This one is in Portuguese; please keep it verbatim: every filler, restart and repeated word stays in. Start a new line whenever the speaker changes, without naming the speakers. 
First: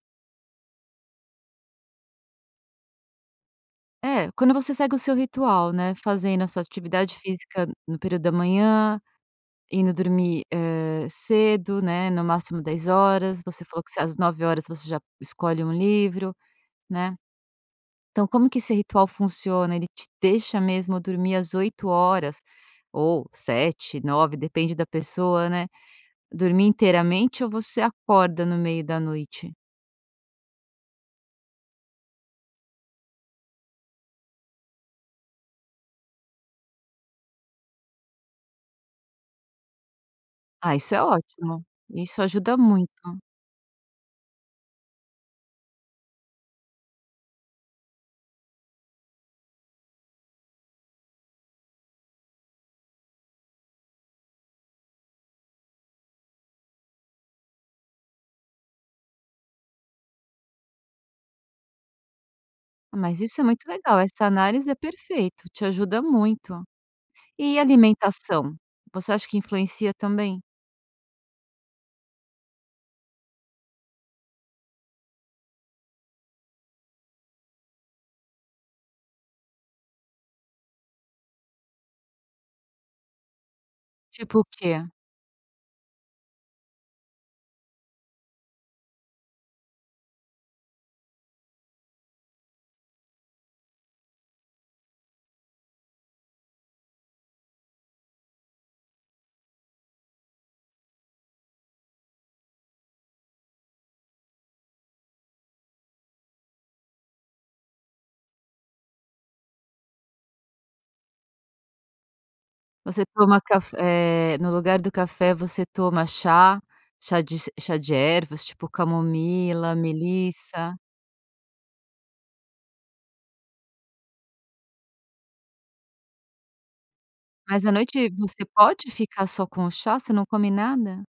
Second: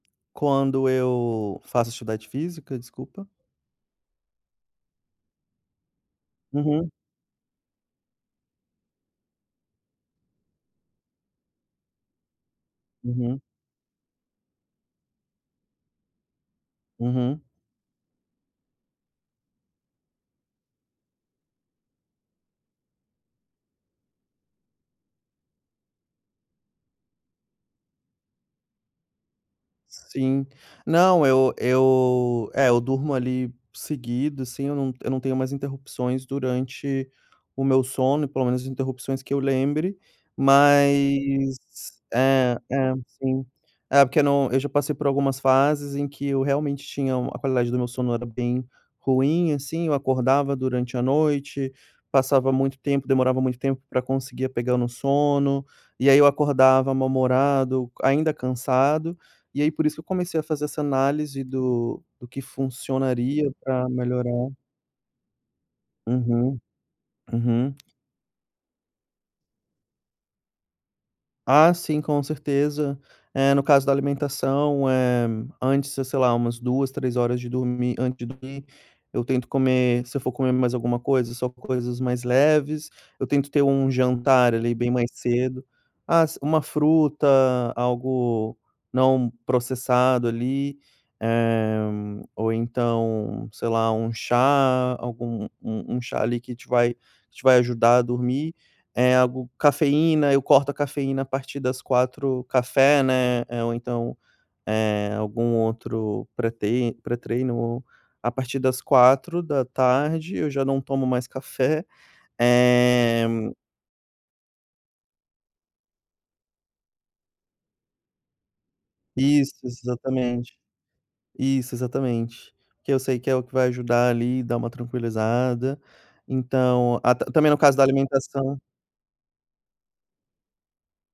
Quando eu faço a atividade física, desculpa?
É, quando você segue o seu ritual, né, fazendo a sua
Uhum.
atividade física no período da manhã, indo dormir, eh, cedo, né, no máximo dez
Uhum.
horas. Você falou que você às nove horas você já escolhe um livro, né.
Uhum.
Então como que esse ritual funciona, ele te deixa mesmo dormir às oito horas ou sete, nove depende da pessoa, né, dormir inteiramente ou você acorda no meio da noite?
Sim. Não, eu eu é, eu durmo, ali, seguido, assim, eu não eu não tenho mais interrupções durante o meu sono e pelo menos interrupções que eu lembre.
Ah, isso é
Mas
ótimo. Isso ajuda
é,
muito.
é, sim. É porque no eu já passei por algumas fases em que eu realmente tinha u a qualidade do meu sono era bem ruim, assim. Eu acordava durante a noite, passava muito tempo, demorava muito tempo pra conseguir pegar o meu sono. E aí eu acordava mal-humorado, ainda cansado, e aí por isso que eu comecei a fazer essa análise do do que
Mas isso é
funcionaria
muito
pra
legal. Essa
melhorar.
análise é perfeito, te ajuda
Uhum,
muito. E
uhum.
alimentação? Você acha que influencia também?
Ah, sim, com certeza. É, no caso da alimentação, eh, antes, se sei lá, umas duas, três horas de dormir antes de dormir eu tento comer se eu for comer mais alguma coisa, só coisas mais leves. Eu tento ter um
Tipo o
jantar, ali, bem
quê?
mais cedo. As uma fruta, algo não processado, ali. Eh, ou então, sei lá, um chá, algum um um chá ali que te vai te vai ajudar a dormir. Eh, algo Cafeína, eu corto a cafeína a partir das quatro café, né, eh, ou então, eh, algum outro pre-trei pré-treino, a partir das quatro da tarde eu já não tomo mais café.
Você
Eh
toma caf eh, no lugar do café você toma chá, chá de ce chá de ervas tipo
Isso,
camomila,
exatamente
melissa?
Isso, exatamente. Porque eu sei que é o que vai ajudar ali, dar uma tranquilizada. Então, a ta também no
Mas à
caso da
noite você
alimentação
pode ficar só com o chá? Você não come nada?